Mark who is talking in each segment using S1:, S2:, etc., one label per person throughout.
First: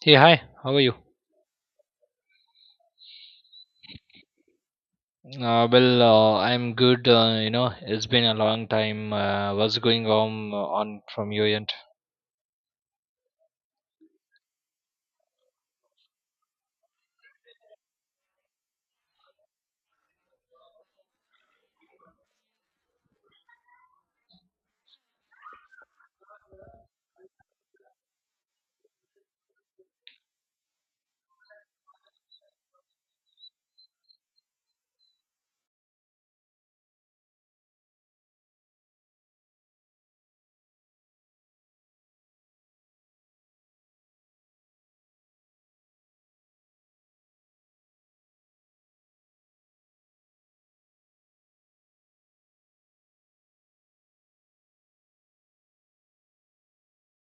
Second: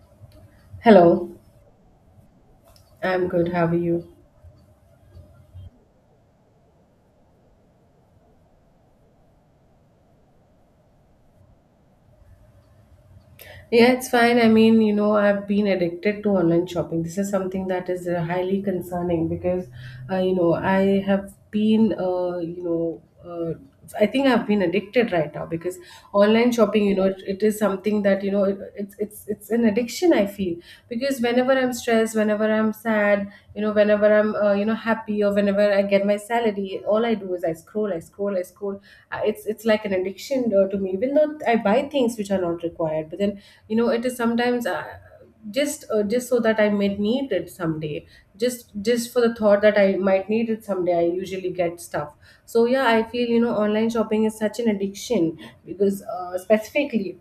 S1: Hey, hi, how are you?
S2: Hello, I'm good. How are you?
S1: I'm good. You know, it's been a long time. What's going on from your end?
S2: Yeah, it's fine. I've been addicted to online shopping. This is something that is highly concerning because, I have been, uh, I think I've been addicted right now because online shopping, it is something that you know, it, it's an addiction I feel. Because whenever I'm stressed, whenever I'm sad, you know, whenever I'm happy, or whenever I get my salary, all I do is I scroll, I scroll, I scroll. It's like an addiction to me, even though I buy things which are not required. But then, you know, it is sometimes just so that I may need it someday. Just for the thought that I might need it someday, I usually get stuff. So yeah, I feel, you know, online shopping is such an addiction, because specifically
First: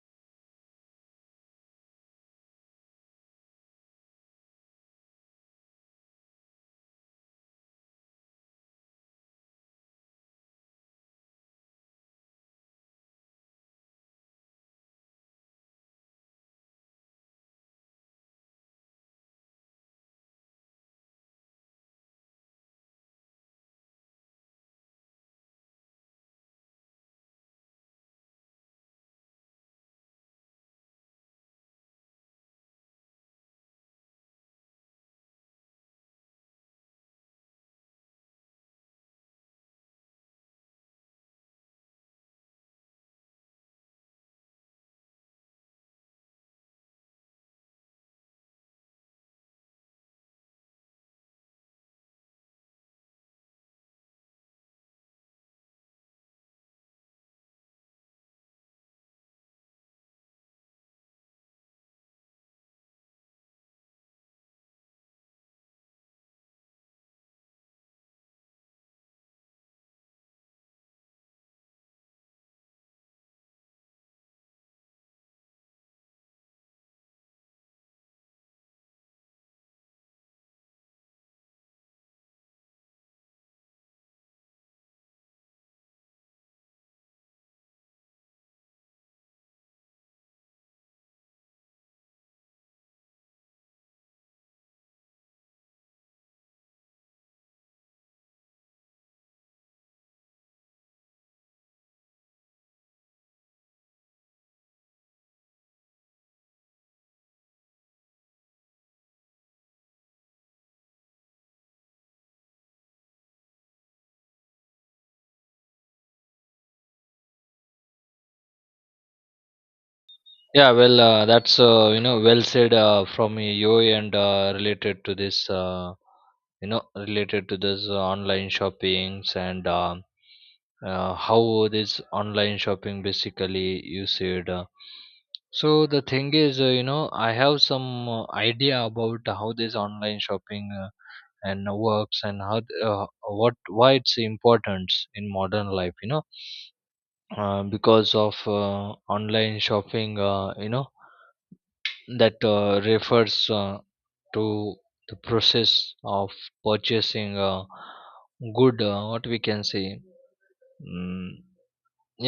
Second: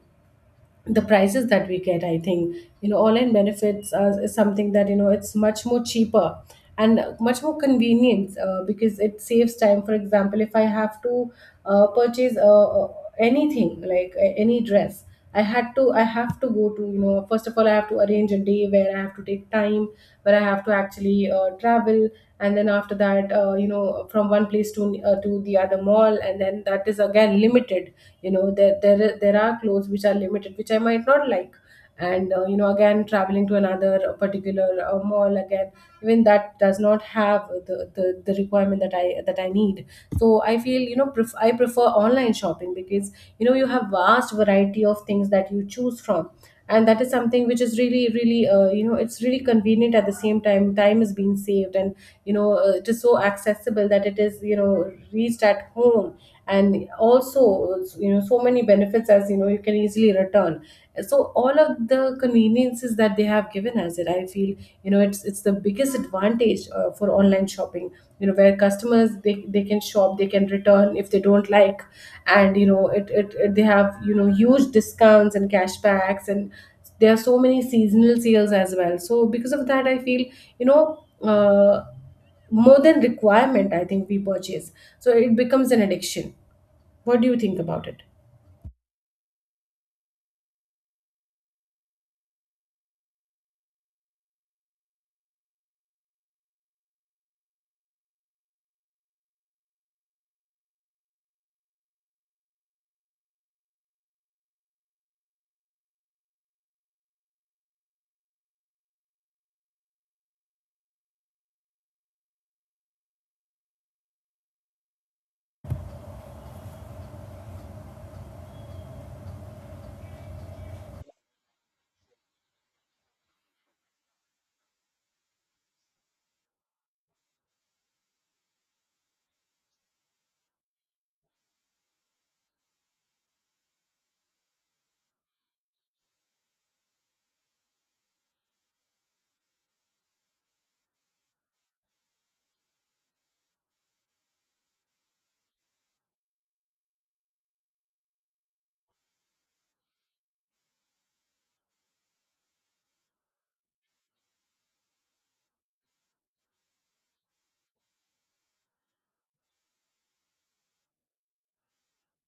S2: the prices that we get, I think, you know, online benefits is something that, you know, it's much more cheaper and much more convenient, because it saves time. For example, if I have to purchase anything, like any dress, I have to go to, you know, first of all I have to arrange a day where I have to take time, where I have to actually travel, and then after that, you know, from one place to the other mall, and then that is again limited. You know, there are clothes which are limited which I might not like, and you know, again traveling to another particular mall again, even that does not have the requirement that I need. So I feel, you know, I prefer online shopping because, you know, you have vast variety of things that you choose from, and that is something which is really really you know, it's really convenient. At the same time time is being saved, and you know, it is so accessible that it is, you know, reached at home. And also, you know, so many benefits, as you know, you can easily return. So all of the conveniences that they have given us, it, I feel, you know, it's the biggest advantage for online shopping, you know, where customers, they can shop, they can return if they don't like. And you know, it they have, you know, huge discounts and cashbacks, and there are so many seasonal sales as well. So because of that, I feel, you know, uh, more than requirement, I think we purchase, so it becomes an addiction. What do you think about it?
S1: Yeah, well, that's you know, well said from you end related to this, you know, related to this online shoppings, and how this online shopping basically you said. So the thing is, you know, I have some idea about how this online shopping and works, and how what, why it's important in modern life, you know. Because of online shopping, you know, that refers to the process of purchasing a good, what we can say, mm,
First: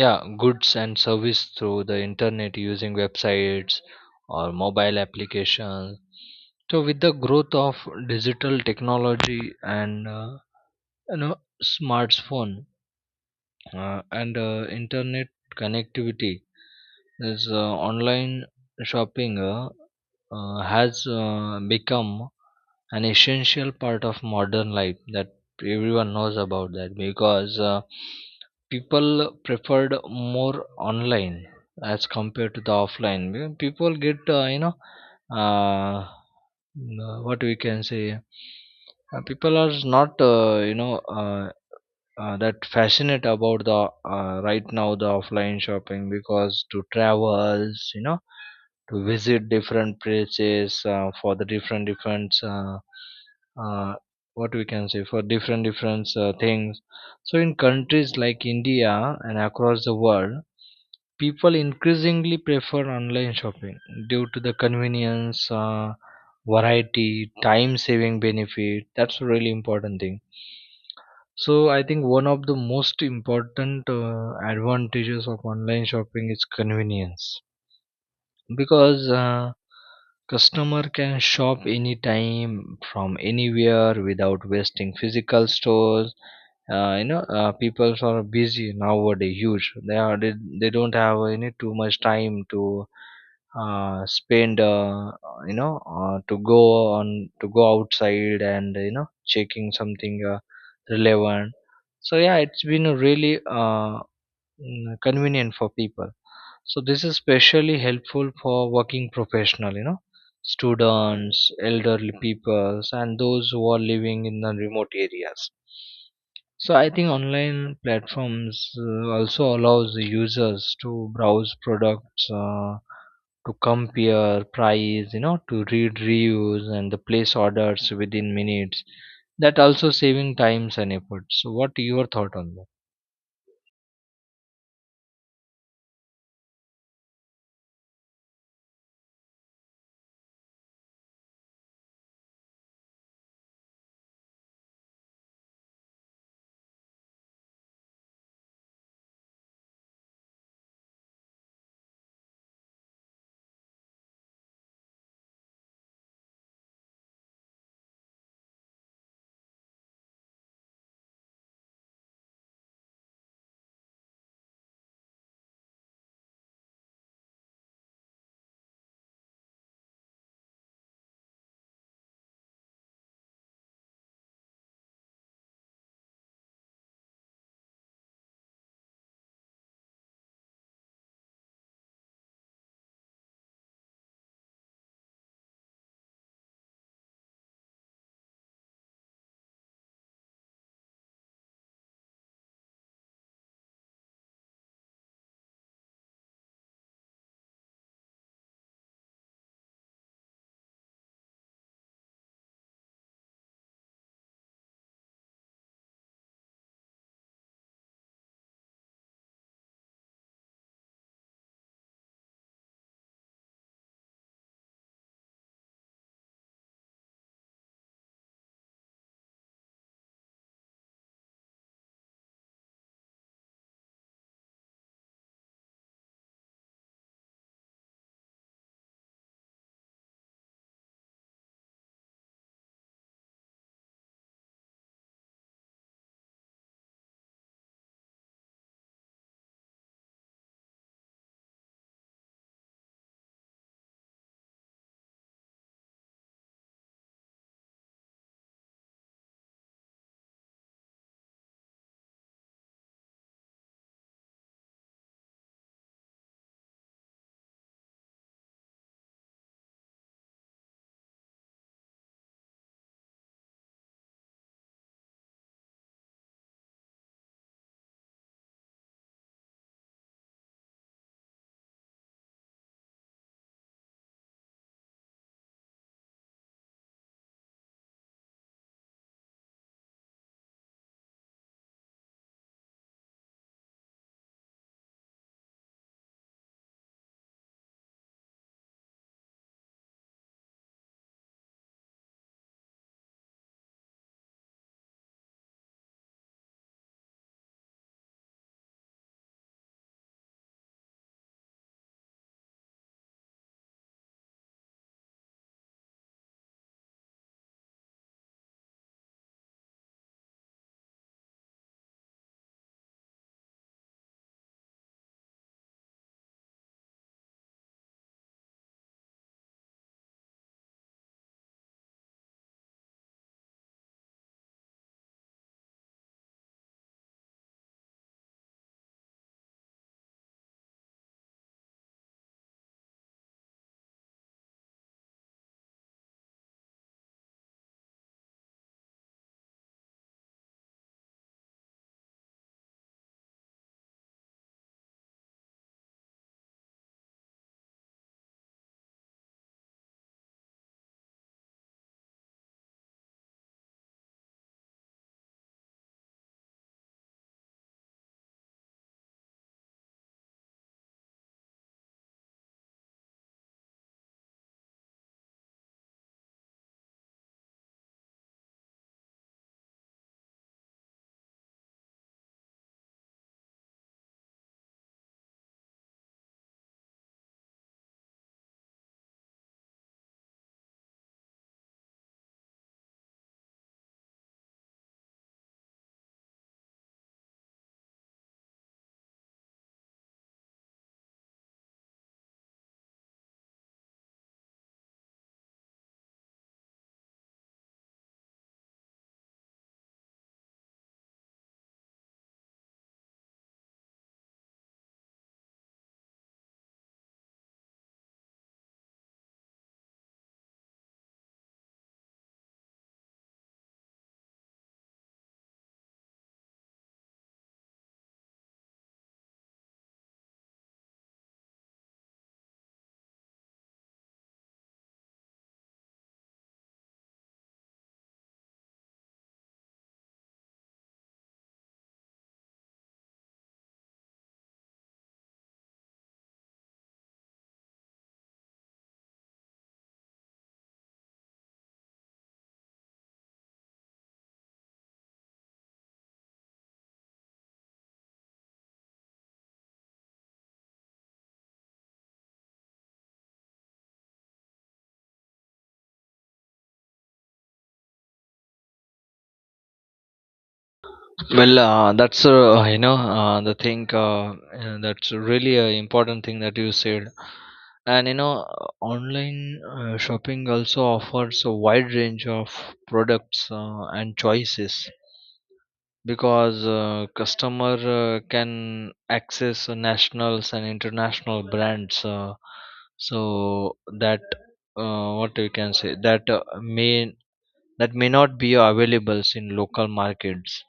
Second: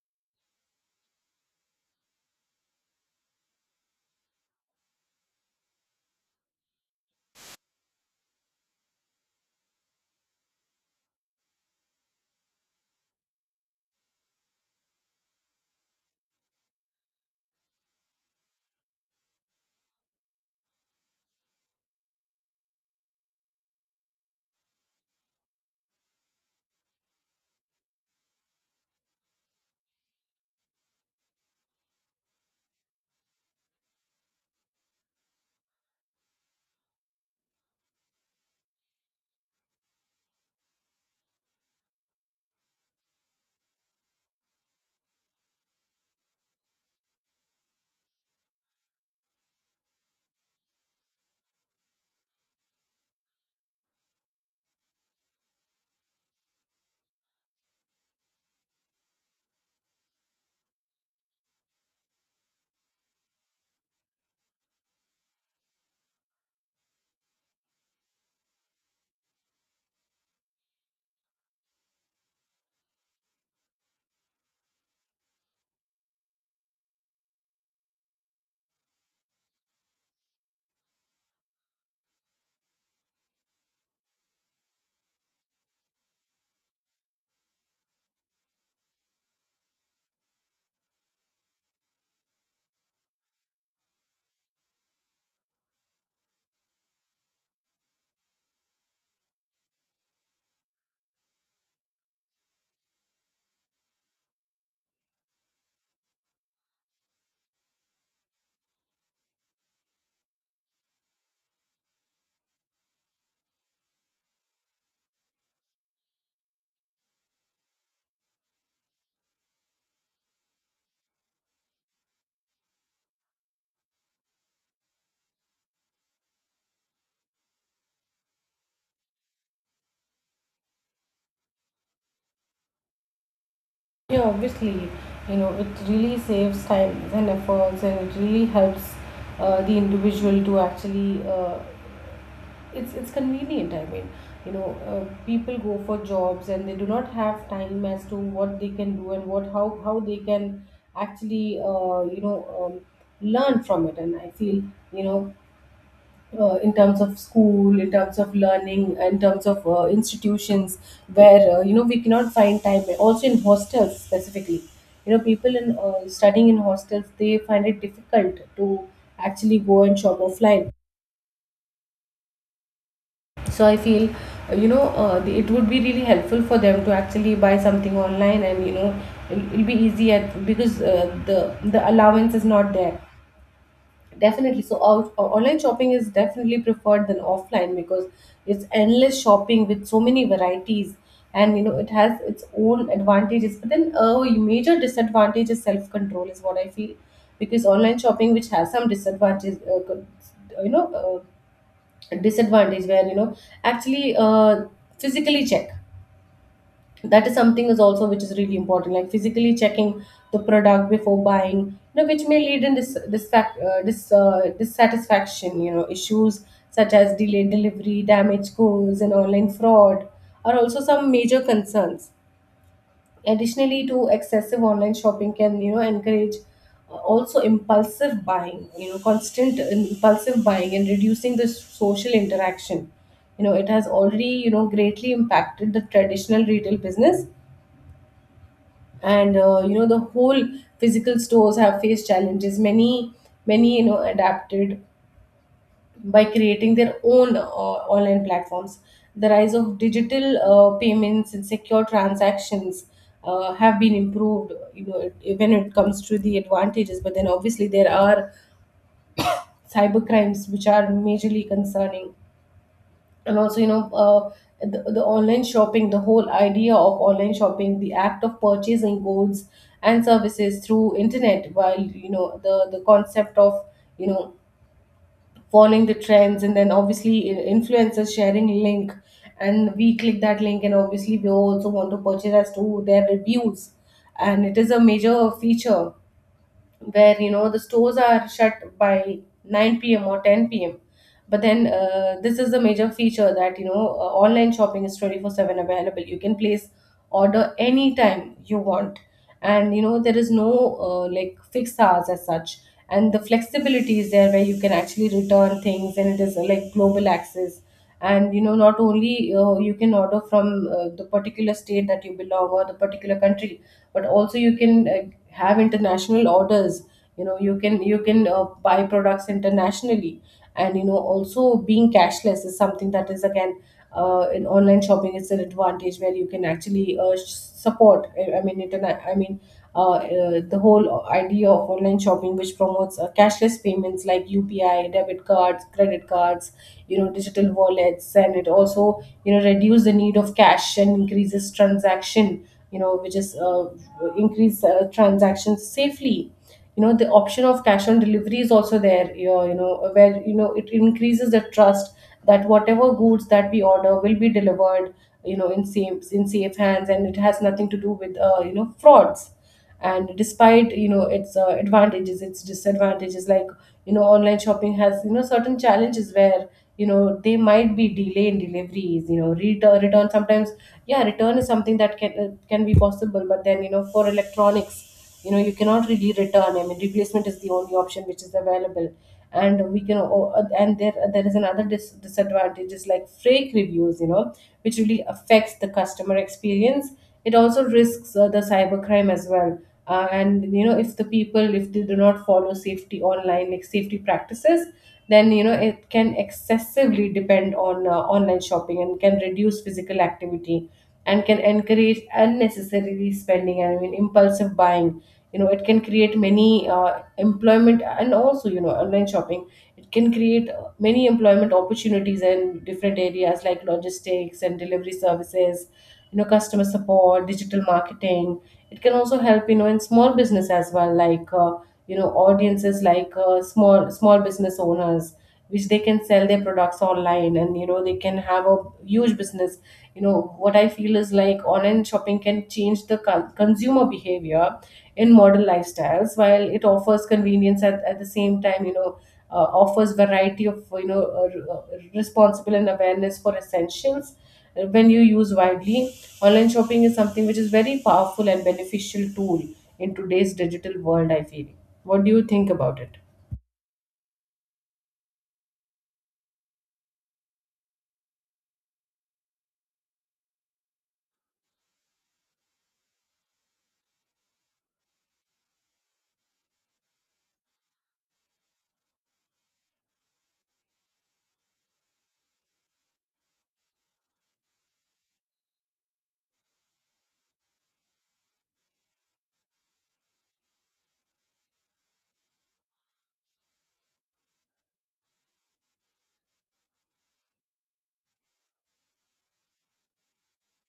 S1: yeah, goods and service through the internet using websites or mobile applications. So with the growth of digital technology, and you know, smartphone and internet connectivity, this online shopping has become an essential part of modern life, that everyone knows about that. Because people preferred more online as compared to the offline. Because people get, you know, uh, what we can say, people are not you know, that fascinate about the, right now, the offline shopping, because to travels, you know, to visit different places for the different different uh, what we can say, for different different things. So in countries like India and across the world, people increasingly prefer online shopping due to the convenience, variety, time saving benefit. That's a really important thing. So I think one of the most important advantages of online shopping is convenience, because customer can shop anytime from anywhere without wasting physical stores. You know, people are busy nowadays, huge, they don't have any too much time to spend, you know, to go on, to go outside, and you know, checking something relevant. So yeah, it's been really convenient for people. So this is especially helpful for working professional, you know, students, elderly peoples, and those who are living in the remote areas. So I think online platforms also allows the users to browse products, to compare price, you know, to read reviews and the place orders within minutes. That also saving times and effort. So what your thought on that?
S2: Yeah, obviously, you know, it really saves time and efforts, and it really helps the individual to actually it's convenient. I mean, you know, people go for jobs and they do not have time as to what they can do and what how they can actually learn from it. And I feel, you know, in terms of school, in terms of learning, in terms of institutions where, you know, we cannot find time, also in hostels specifically, you know, people in studying in hostels, they find it difficult to actually go and shop offline. So I feel it would be really helpful for them to actually buy something online, and you know, it'll be easy at, because the allowance is not there, definitely. So online shopping is definitely preferred than offline, because it's endless shopping with so many varieties, and you know, it has its own advantages. But then a major disadvantage is self control, is what I feel. Because online shopping, which has some disadvantages, you know uh, disadvantage where, you know, actually physically check, that is something is also which is really important, like physically checking the product before buying, you know, which may lead in dissatisfaction, you know, issues such as delayed delivery, damaged goods, and online fraud are also some major concerns. Additionally, to excessive online shopping can, you know, encourage, also impulsive buying, you know, constant impulsive buying, and reducing the social interaction. You know, it has already, you know, greatly impacted the traditional retail business, and you know, the whole physical stores have faced challenges. Many many, you know, adapted by creating their own online platforms. The rise of digital payments and secure transactions have been improved, you know, when it comes to the advantages. But then obviously there are cyber crimes which are majorly concerning, and also you know. The online shopping, the whole idea of online shopping, the act of purchasing goods and services through internet, while, you know, the concept of, you know, following the trends, and then obviously influencers sharing link, and we click that link, and obviously we also want to purchase as to their reviews. And it is a major feature where, you know, the stores are shut by 9 p.m. or 10 p.m. But then, this is the major feature that, you know, online shopping is 24/7 available. You can place order anytime you want, and you know there is no like fixed hours as such. And the flexibility is there where you can actually return things, and it is, like, global access. And you know, not only you can order from the particular state that you belong or the particular country, but also you can have international orders. You know, you can buy products internationally. And you know, also being cashless is something that is again, in online shopping, it's an advantage, where you can actually support I mean internet, I mean the whole idea of online shopping, which promotes cashless payments like UPI, debit cards, credit cards, you know, digital wallets. And it also, you know, reduces the need of cash and increases transaction, you know, which is increase transactions safely. You know, the option of cash on delivery is also there, you know, where, you know, it increases the trust that whatever goods that we order will be delivered, you know, in safe, in safe hands, and it has nothing to do with you know, frauds. And despite, you know, its advantages, its disadvantages, like, you know, online shopping has, you know, certain challenges where, you know, they might be delay in deliveries, you know, return sometimes. Yeah, return is something that can, can be possible, but then you know, for electronics, you know, you cannot really return, I mean replacement is the only option which is available. And we can, Oh, and there is another disadvantage is like fake reviews, you know, which really affects the customer experience. It also risks the cybercrime as well. And you know, if the people, if they do not follow safety online, like safety practices, then you know, it can excessively depend on online shopping, and can reduce physical activity, and can encourage unnecessary spending, I mean impulsive buying. You know, it can create many employment, and also, you know, online shopping, it can create many employment opportunities in different areas like logistics and delivery services, you know, customer support, digital marketing. It can also help, you know, in small business as well, like you know, audiences like, small small business owners, which they can sell their products online, and you know, they can have a huge business. You know, what I feel is, like, online shopping can change the consumer behavior in modern lifestyles. While it offers convenience, at the same time, you know, offers variety of, you know, responsible and awareness for essentials when you use widely, online shopping is something which is very powerful and beneficial tool in today's digital world, I feel. What do you think about it?
S1: Well, that's you know, the thing, that's really an important thing that you said. And you know, online shopping also offers a wide range of products and choices, because customer can access nationals and international brands, so that, what we can say, that may that may not be available in local markets.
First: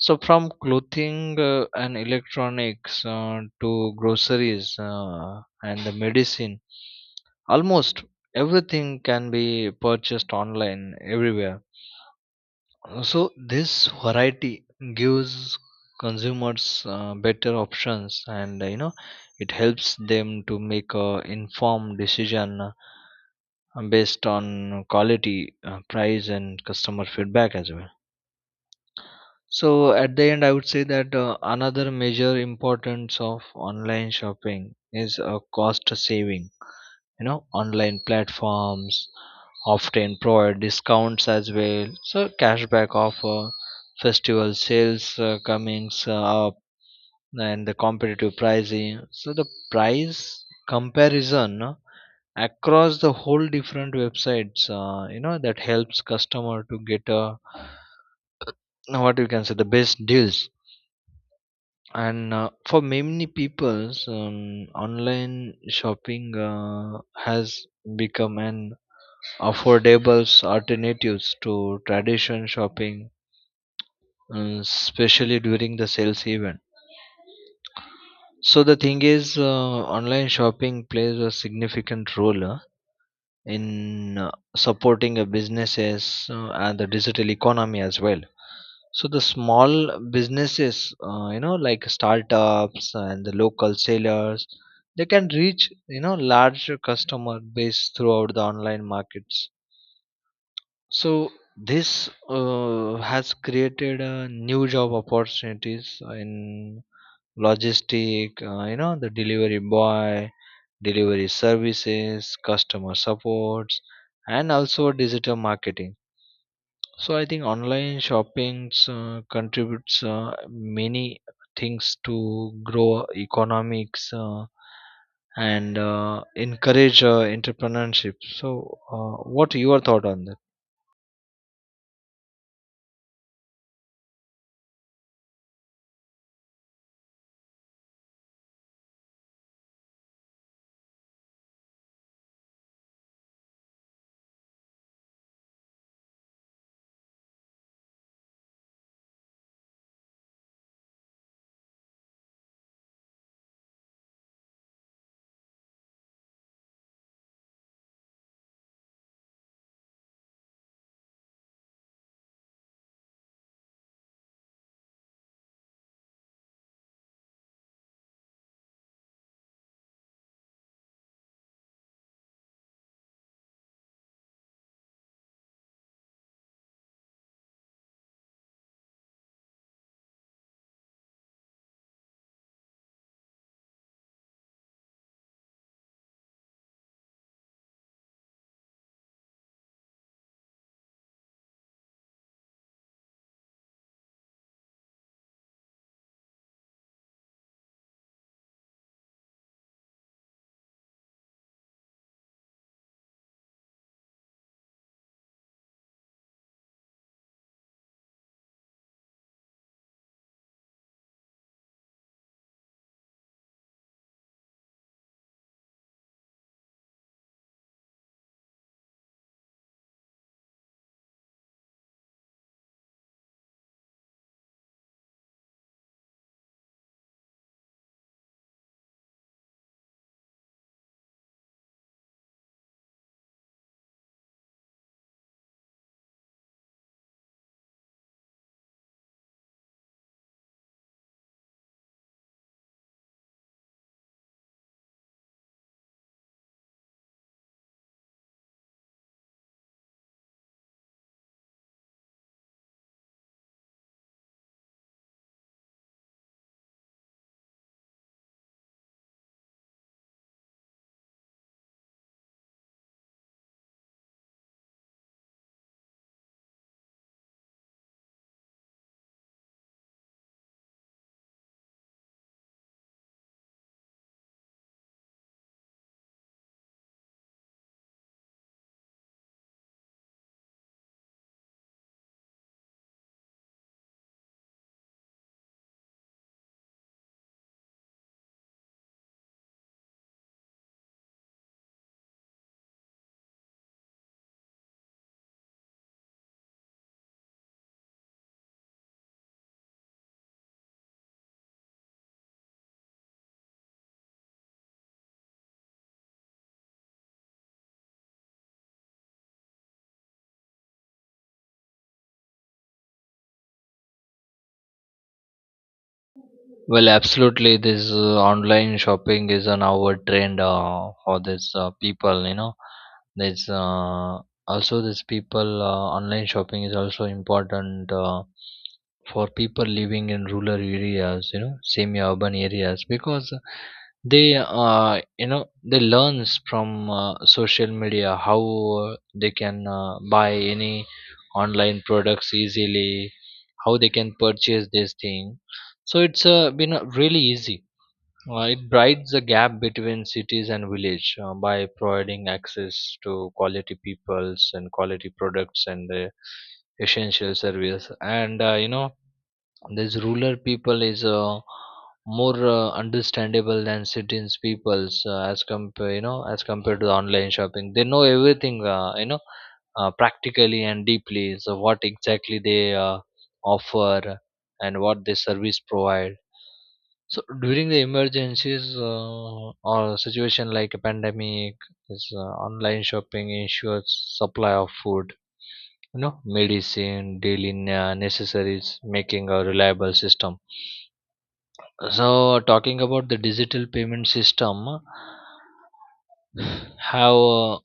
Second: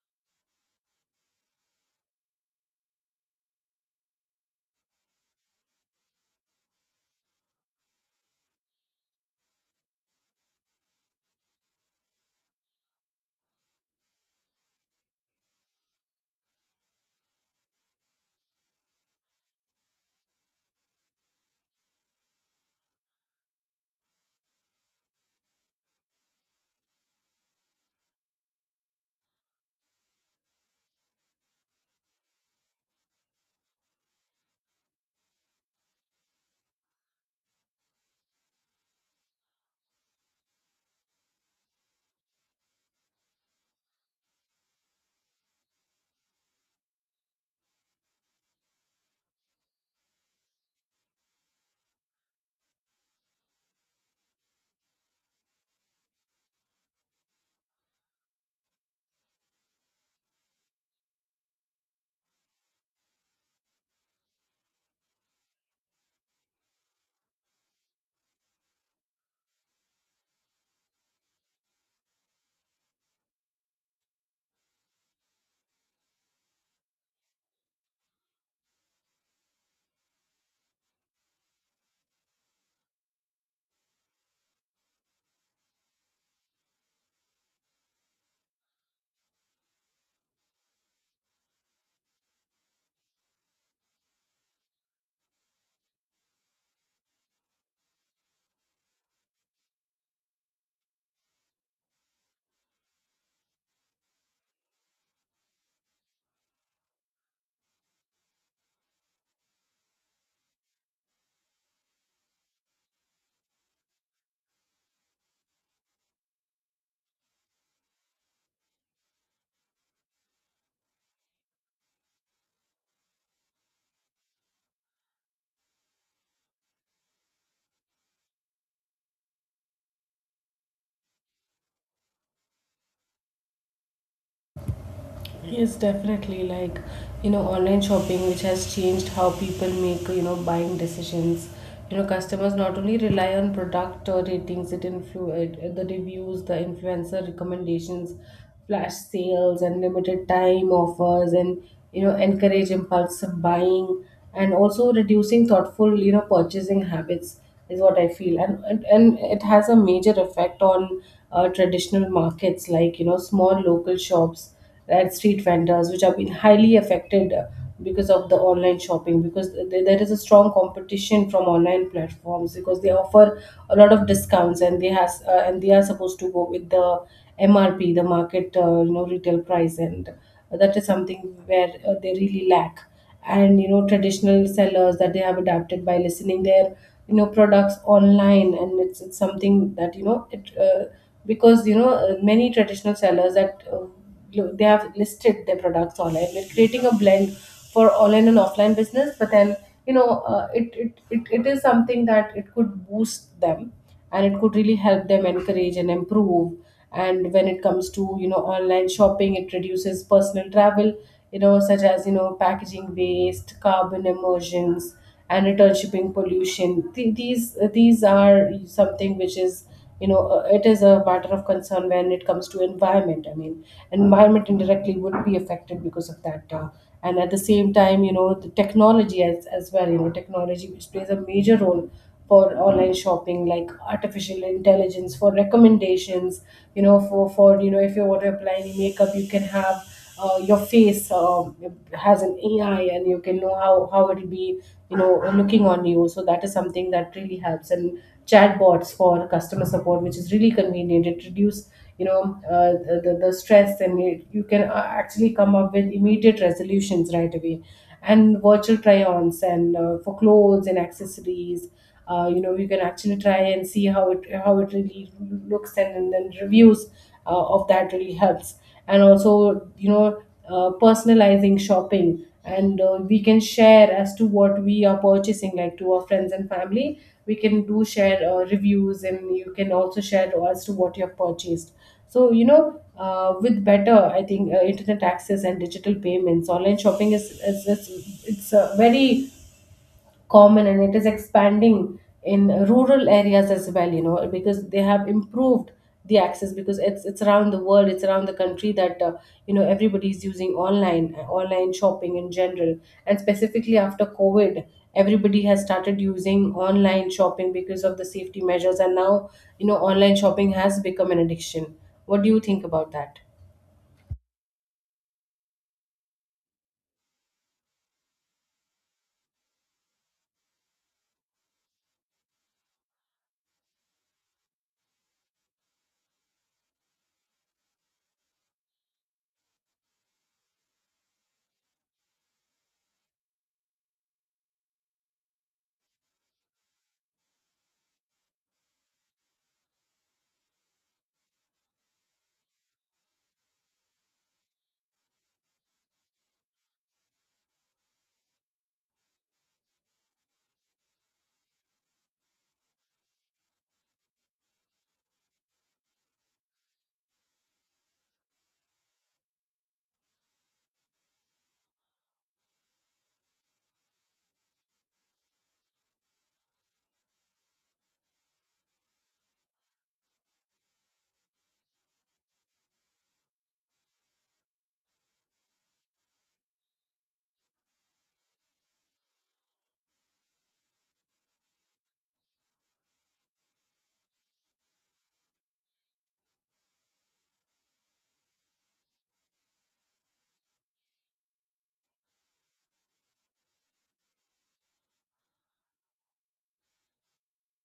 S1: So from clothing and electronics to groceries and the medicine, almost everything can be purchased online everywhere. So this variety gives consumers better options, and you know, it helps them to make a informed decision based on quality, price, and customer feedback as well. So at the end, I would say that another major importance of online shopping is cost saving. You know, online platforms often provide discounts as well. So cashback offer, festival sales comings up, and the competitive pricing. So the price comparison across the whole different websites, you know, that helps customer to get a, what you can say, the best deals. And for many people, online shopping has become an affordable alternatives to traditional shopping, especially during the sales event. So the thing is, online shopping plays a significant role in supporting businesses and the digital economy as well. So the small businesses, you know, like startups and the local sellers, they can reach, you know, larger customer base throughout the online markets. So this has created new job opportunities in logistic, you know, the delivery boy, delivery services, customer supports, and also digital marketing. So I think online shopping contributes many things to grow economics and encourage entrepreneurship. So what your thought on this?
S2: Yes, definitely. Like, you know, online shopping, which has changed how people make, you know, buying decisions. You know, customers not only rely on product or ratings, it the reviews, the influencer recommendations, flash sales, and limited time offers, and, you know, encourage impulsive buying, and also reducing thoughtful, you know, purchasing habits is what I feel. And it has a major effect on traditional markets like, you know, small local shops and street vendors, which have been highly affected, because of the online shopping, because there is a strong competition from online platforms because they offer a lot of discounts and they has and they are supposed to go with the MRP, the market, you know, retail price, and that is something where they really lack. And you know, traditional sellers, that they have adapted by listening their, you know, products online, and it's something that you know it because you know, many traditional sellers that, they have listed their products online, we are creating a blend for online and offline business. But then, you know, it is something that it could boost them, and it could really help them encourage and improve. And when it comes to, you know, online shopping, it reduces personal travel, you know, such as, you know, packaging waste, carbon emissions, and return shipping pollution. These are something which is, you know, it is a matter of concern when it comes to environment. I mean, environment indirectly would be affected because of that. And at the same time, you know, the technology as well, you know, technology which plays a major role for online shopping, like artificial intelligence for recommendations, you know, for you know, if you want to apply any makeup, you can have, your face, has an ai, and you can know how it'll be, you know, looking on you. So that is something that really helps. And chatbots for customer support, which is really convenient. It reduces, you know, the stress, and you can, actually come up with immediate resolutions right away. And virtual try-ons and, for clothes and accessories. You know, you can actually try and see how it really looks, and then reviews, of that really helps. And also, you know, personalizing shopping, and, we can share as to what we are purchasing, like to our friends and family. We can do share, reviews, and you can also share as to what you have purchased. So, you know, with better, I think, internet access and digital payments, online shopping is it's very common, and it is expanding in rural areas as well, you know, because they have improved the access, because it's around the world, it's around the country, that, you know, everybody is using online shopping in general, and specifically after covid, everybody has started using online shopping because of the safety measures. And now, you know, online shopping has become an addiction. What do you think about that?
S1: Well, absolutely. This online shopping is an our trend for this people. You know, there's also this people, online shopping is also important. For people living in rural areas, you know, semi urban areas, because they, uh, you know, they learns from social media how uh, they can buy any online products easily, how they can purchase this thing. So it's been really easy. It bridges the gap between cities and village by providing access to quality peoples and quality products, and essential service. And you know, these rural people is more understandable than cities peoples, as compare, you know, as compared to online shopping. They know everything, you know, practically and deeply. So what exactly they offer and what they service provide. So during the emergencies or situation like a pandemic, this online shopping ensures supply of food, you know, medicine, daily necessaries, making a reliable system. So talking about the digital payment system, have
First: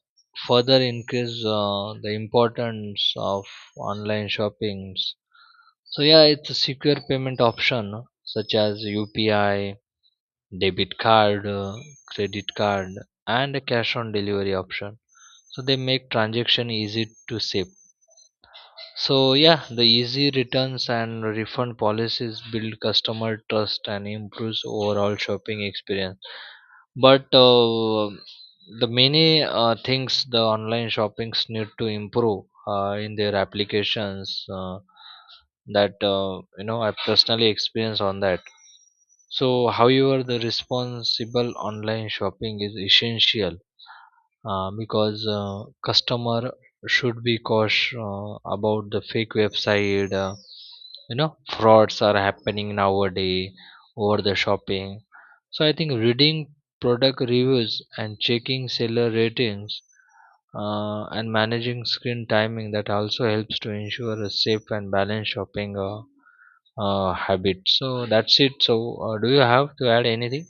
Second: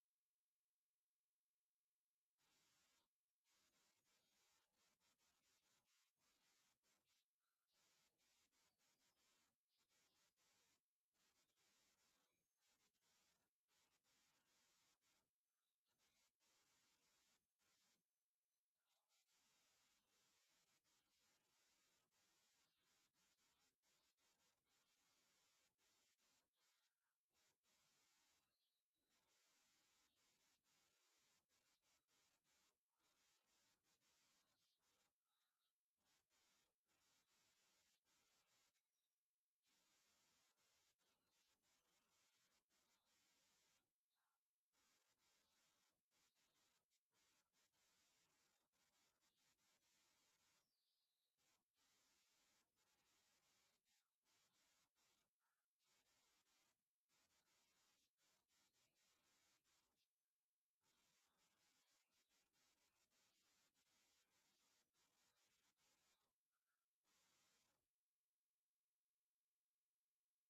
S1: further increased the importance of online shoppings. So yeah, it's a secure payment option such as UPI, debit card, credit card, and a cash on delivery option. So they make transaction easy to save. So yeah, the easy returns and refund policies build customer trust and improves overall shopping experience. But the many things, the online shoppings need to improve in their applications, that you know, I personally experience on that. So however, the responsible online shopping is essential, because customer should be cautious about the fake website. You know, frauds are happening nowadays over the shopping. So I think reading product reviews and checking seller ratings and managing screen timing, that also helps to ensure a safe and balanced shopping habit. So that's it. So do you have to add anything?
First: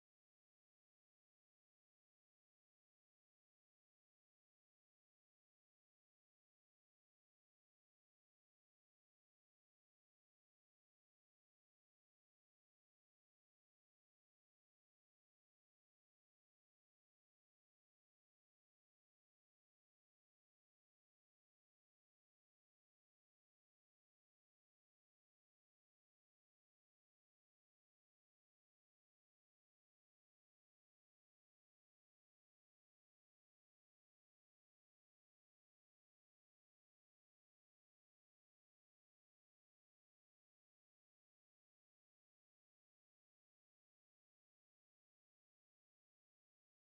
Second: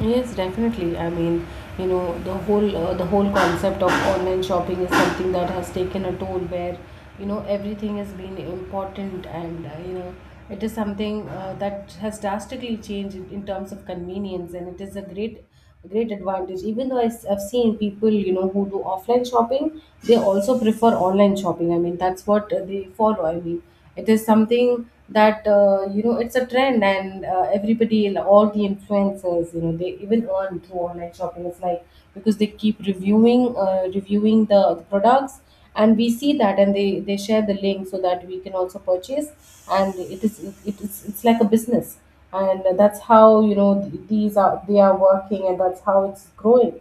S2: Yes, definitely. I mean, you know, the whole concept of online shopping is something that has taken a toll where, you know, everything has been important, and, you know, it is something, that has drastically changed in terms of convenience. And it is a great advantage. Even though I have seen people, you know, who do offline shopping, they also prefer online shopping. I mean, that's what, they follow. I mean, it is something that, you know, it's a trend. And, everybody, all the influencers, you know, they even earn through online shopping. It's like, because they keep reviewing the products, and we see that, and they share the link, so that we can also purchase. And it is it's like a business, and that's how, you know, these are, they are working, and that's how it's growing.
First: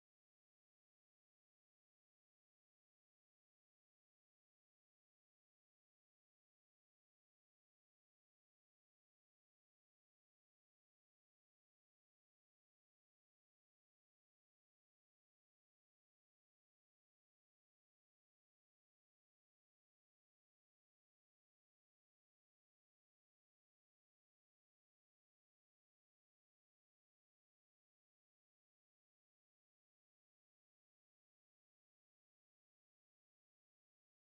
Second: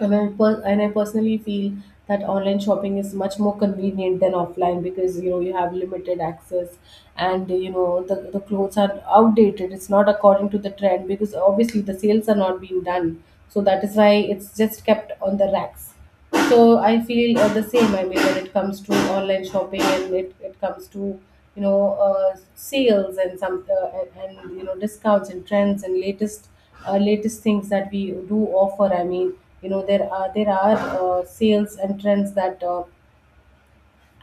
S2: And I personally feel that online shopping is much more convenient than offline, because you know you have limited access, and you know the clothes are outdated, it's not according to the trend, because obviously the sales are not being done, so that is why it's just kept on the racks. So I feel, the same. I mean, when it comes to online shopping, and it comes to, you know, sales and you know, discounts and trends and latest, latest things that we do offer. I mean, you know, there are sales and trends that.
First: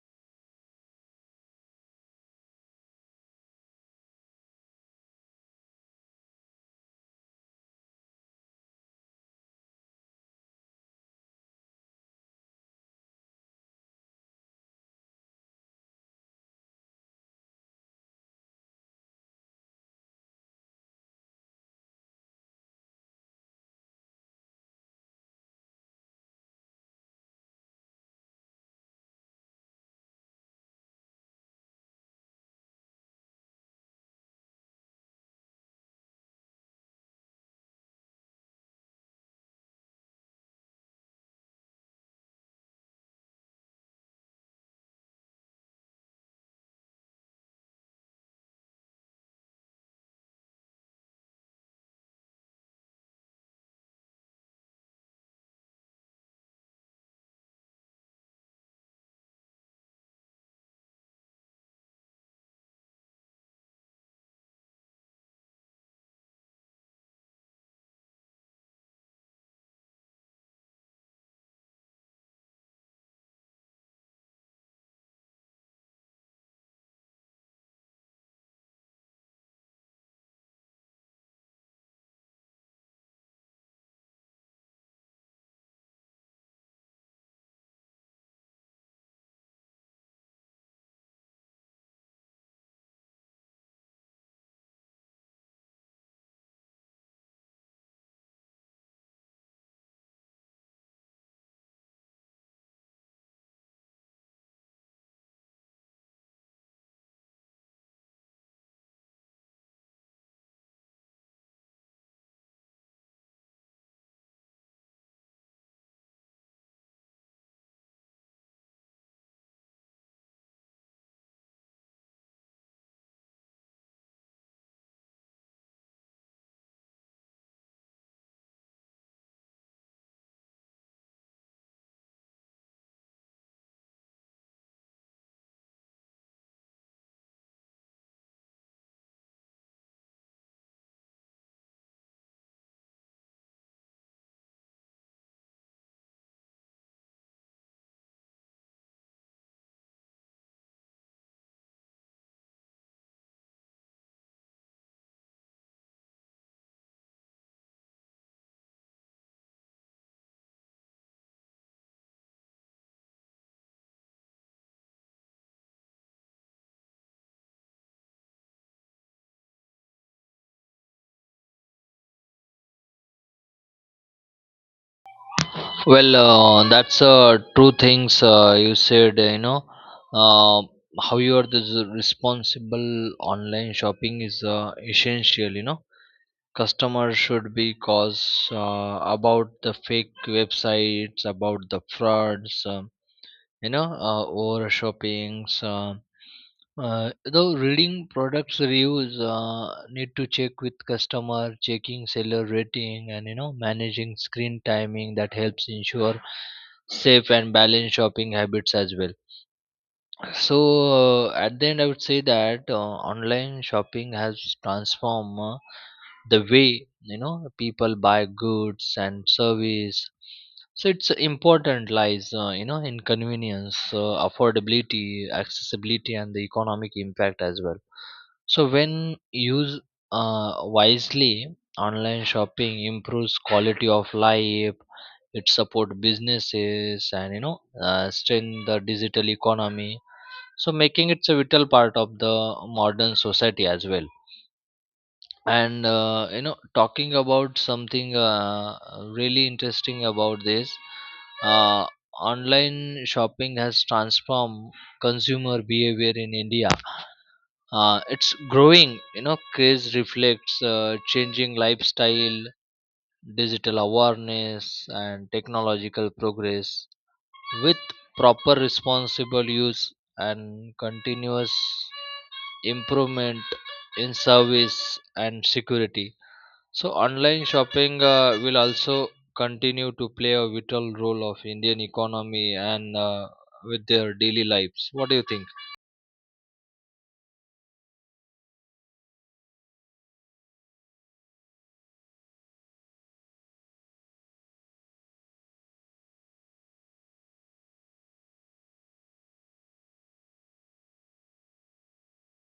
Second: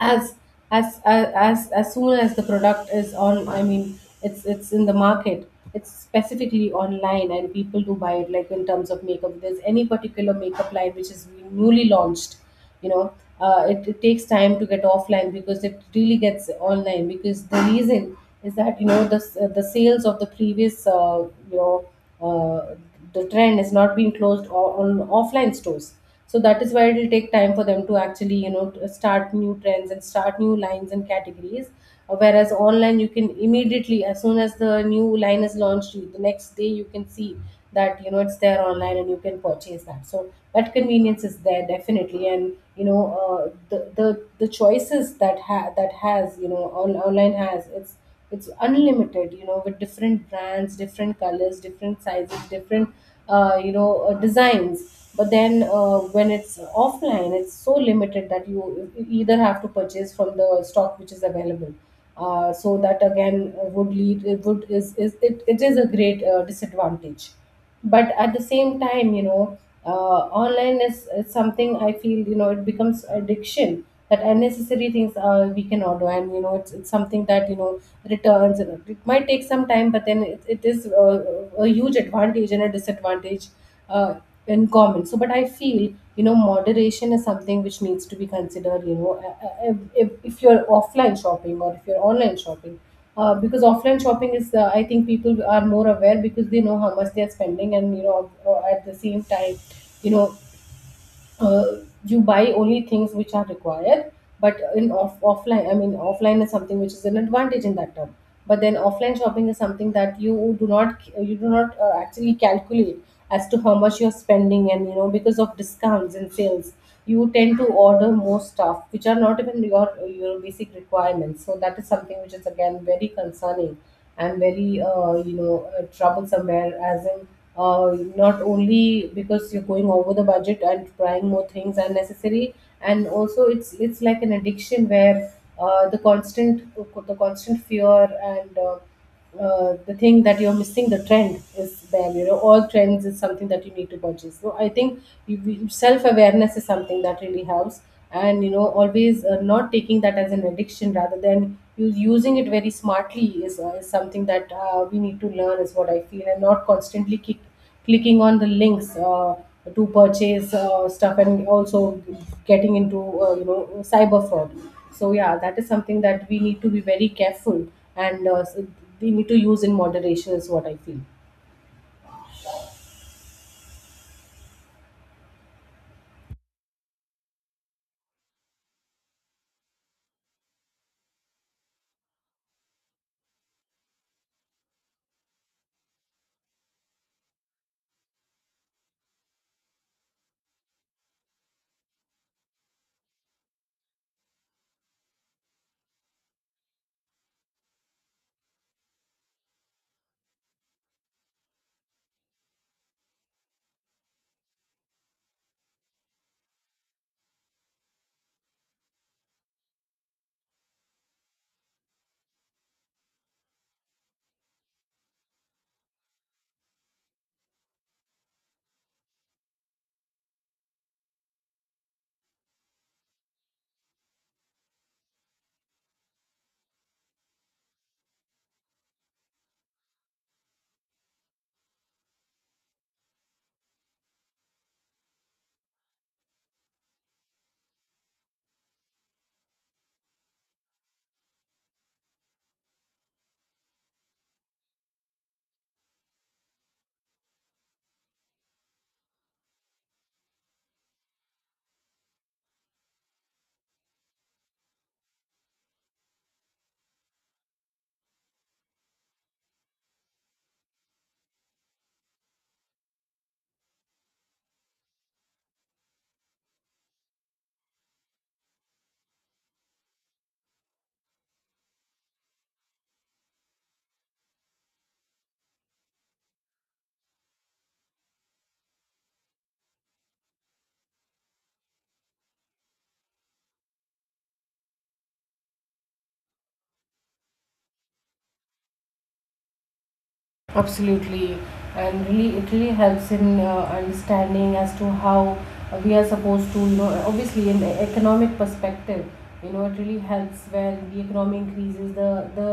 S2: as as soon as the product is on, I mean, it's in the market, it's specifically online, and people do buy it. Like in terms of makeup, if there's any particular makeup line which is newly launched, you know, it takes time to get offline, because it really gets online, because the reason is that, you know, the sales of the previous, you know, uh, the trend is not being closed on offline stores. So that is why it will take time for them to actually, you know, to start new trends and start new lines and categories. Whereas online, you can immediately, as soon as the new line is launched, the next day you can see that, you know, it's there online, and you can purchase that. So that convenience is there, definitely. And you know, the, the the choices that has, you know, online has, it's unlimited, you know, with different brands, different colors, different sizes, different, you know, designs. But then, when it's offline, it's so limited that you either have to purchase from the stock which is available. So that again, would lead, it would it is a great, disadvantage. But at the same time, you know, online is something I feel, you know, it becomes addiction, that unnecessary things, we can order. And you know, it's something that you know, returns, and it might take some time. But then it is, a huge advantage and a disadvantage, uh, in common. So, but I feel, you know, moderation is something which needs to be considered, you know, if you're offline shopping, or if you're online shopping. Because offline shopping is, I think people are more aware, because they know how much they are spending. And you know, at the same time, you know, uh, you buy only things which are required. But offline, I mean, offline is something which is an advantage in that term. But then offline shopping is something that you do not, actually calculate as to how much you're spending, and you know, because of discounts and sales, you tend to order more stuff which are not even your basic requirements. So that is something which is again very concerning, and very, you know, troublesome. Where as in, not only because you're going over the budget and trying more things unnecessary, and also it's like an addiction, where, the constant fear, and, the thing that you're missing the trend is there, you know, all trends is something that you need to purchase. So I think self-awareness is something that really helps. And you know, always, not taking that as an addiction, rather than you using it very smartly, is something that, we need to learn is what I feel. And not constantly clicking on the links, to purchase, stuff, and also getting into, you know, cyber fraud. So yeah, that is something that we need to be very careful. And, we need to use in moderation is what I feel.
S1: Well, that's true things you said. You know, uh, how you are this responsible online shopping is essential. You know, customers should be cautious about the fake websites, about the frauds. You know, over shoppings. Though reading products reviews need to check with customer, checking seller rating, and you know, managing screen timing, that helps ensure safe and balanced shopping habits as well. So at the end, I would say that online shopping has transformed the way, you know, people buy goods and service. So it's important lies, you know, in convenience, affordability, accessibility, and the economic impact as well. So when used uh, wisely, online shopping improves quality of life, it support businesses, and you know, strengthen the digital economy, so making it a vital part of the modern society as well. And you know, talking about something really interesting about this, uh, online shopping has transformed consumer behavior in India. It's growing, you know, craze reflects changing lifestyle, digital awareness, and technological progress. With proper, responsible use and continuous improvement in service and security, so online shopping will also continue to play a vital role of Indian economy, and with their daily lives. What do you think?
S2: Absolutely, and really, it really helps in, understanding as to how, we are supposed to, you know, obviously in the economic perspective, you know, it really helps when the economy increases. The the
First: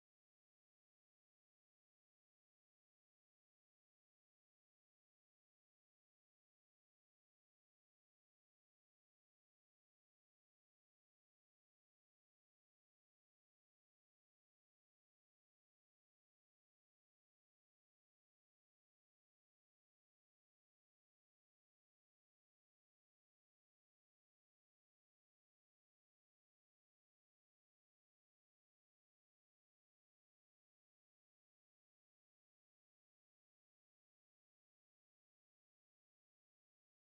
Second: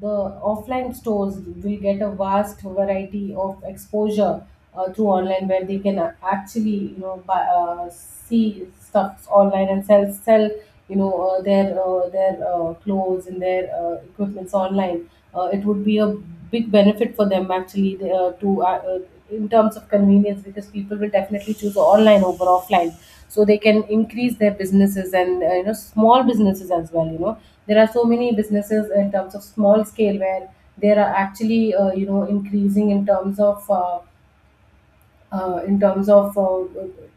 S2: the offline stores will get a vast variety of exposure, through online, where they can, actually, you know, buy, see stuff online and sell, you know, their, their, clothes and their, equipments online. It would be a big benefit for them, actually, they, to in terms of convenience, because people will definitely choose online over offline. So they can increase their businesses, and, you know, small businesses as well. You know, there are so many businesses in terms of small scale, where they are actually, you know, increasing in terms of. In terms of,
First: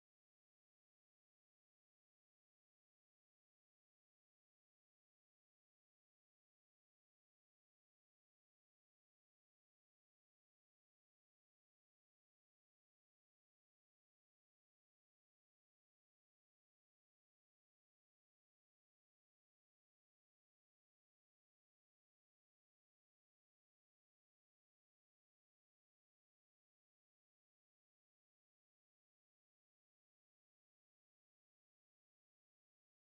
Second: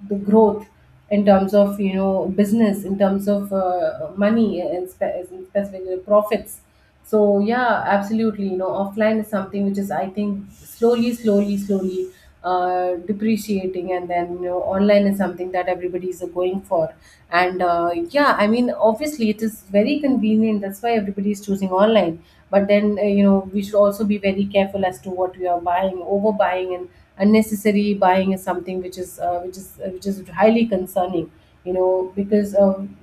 S2: the growth, in terms of, you know, business, in terms of, money, and specifically profits. So yeah, absolutely. You know, offline is something which is, I think, slowly, slowly, slowly, depreciating, and then, you know, online is something that everybody is going for. And, yeah, I mean obviously it is very convenient. That's why everybody is choosing online. But then, you know, we should also be very careful as to what we are buying, overbuying, and unnecessary buying is something which is, which is highly concerning, you know, because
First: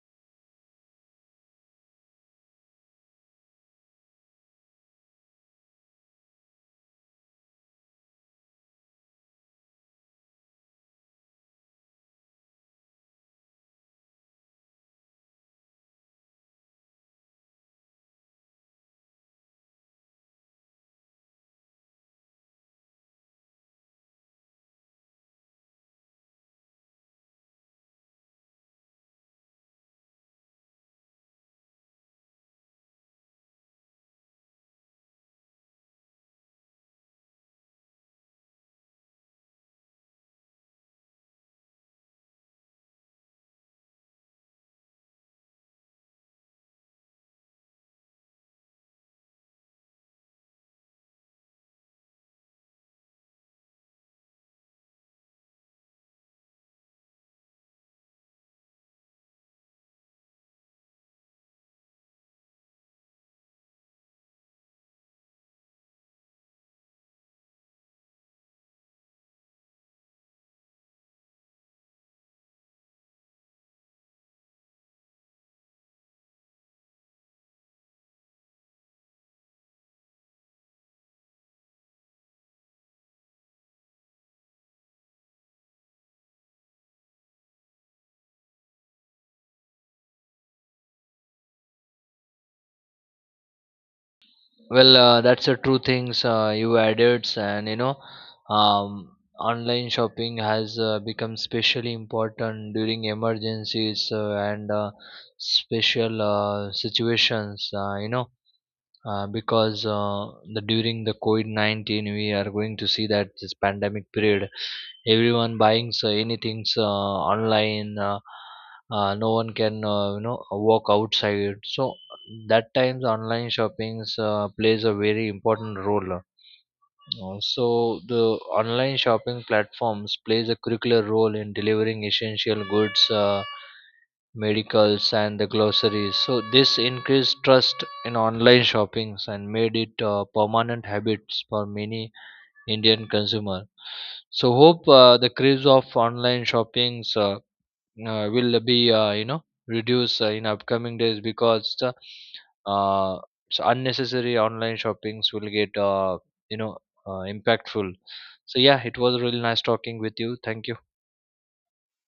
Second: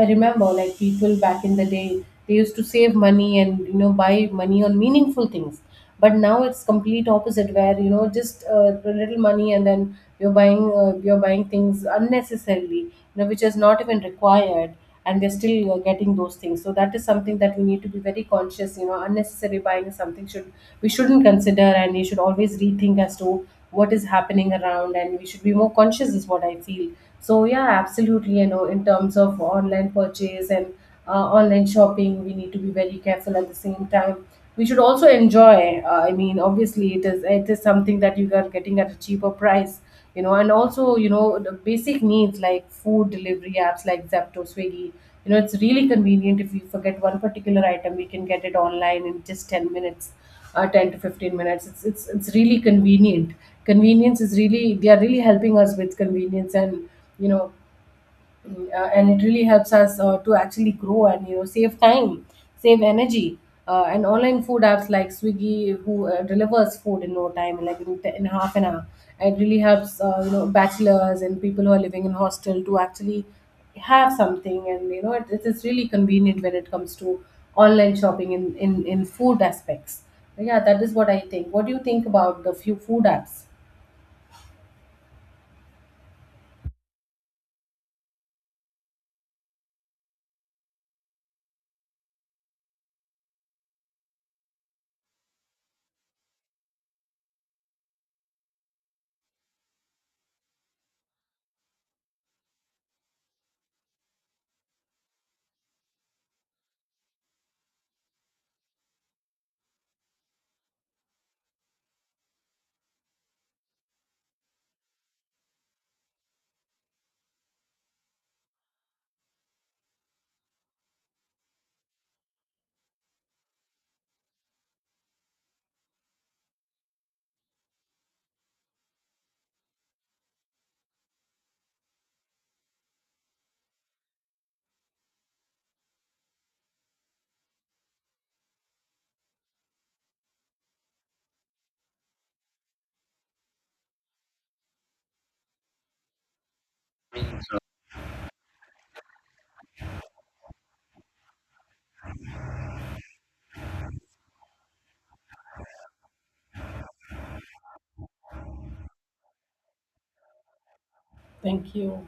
S2: I remember, like, people back in the day, they used to save money, and you know, buy money on meaningful things. But now it's complete opposite, where you know, just, a little money, and then you're buying things unnecessarily, you know, which is not even required, and they're still, getting those things. So that is something that we need to be very conscious, you know, unnecessary buying is something should, we shouldn't consider, and we should always rethink as to what is happening around, and we should be more conscious is what I feel. So yeah, absolutely, you know, in terms of online purchase and, online shopping, we need to be very careful. At the same time, we should also enjoy, I mean obviously it is, it is something that you are getting at a cheaper price, you know. And also you know, the basic needs, like food delivery apps like zepto, swiggy, you know, it's really convenient. If we forget one particular item, we can get it online in just 10 minutes, 10 to 15 minutes. It's it's really convenient. Convenience is really, they are really helping us with convenience. And you know, Mm, and it really helps us, to actually grow, and you know, save time, save energy. And online food apps like swiggy, who, delivers food in no time, like in half an hour. It really helps, you know, bachelors and people who are living in hostel to actually have something. And you know, it is really convenient when it comes to online shopping in food aspects. Yeah, that is what I think. What do you think about the few food apps?
S1: Well, that's a true things you added. And you know, um, online shopping has become especially important during emergencies and special situations. You know, because the during the COVID COVID-19, we are going to see that this pandemic period, everyone buying so anything online. No one can, you know, walk outside. So that times online shoppings plays a very important role. So the online shopping platforms plays a curricular role in delivering essential goods, medicals, and the groceries. So this increased trust in online shoppings and made it permanent habits for many Indian consumer. So hope the craze of online shoppings will be you know, reduced in upcoming days, because the uh, so unnecessary online shoppings will get you know, impactful. So yeah, it was really nice talking with you. Thank you.
S2: Thank you.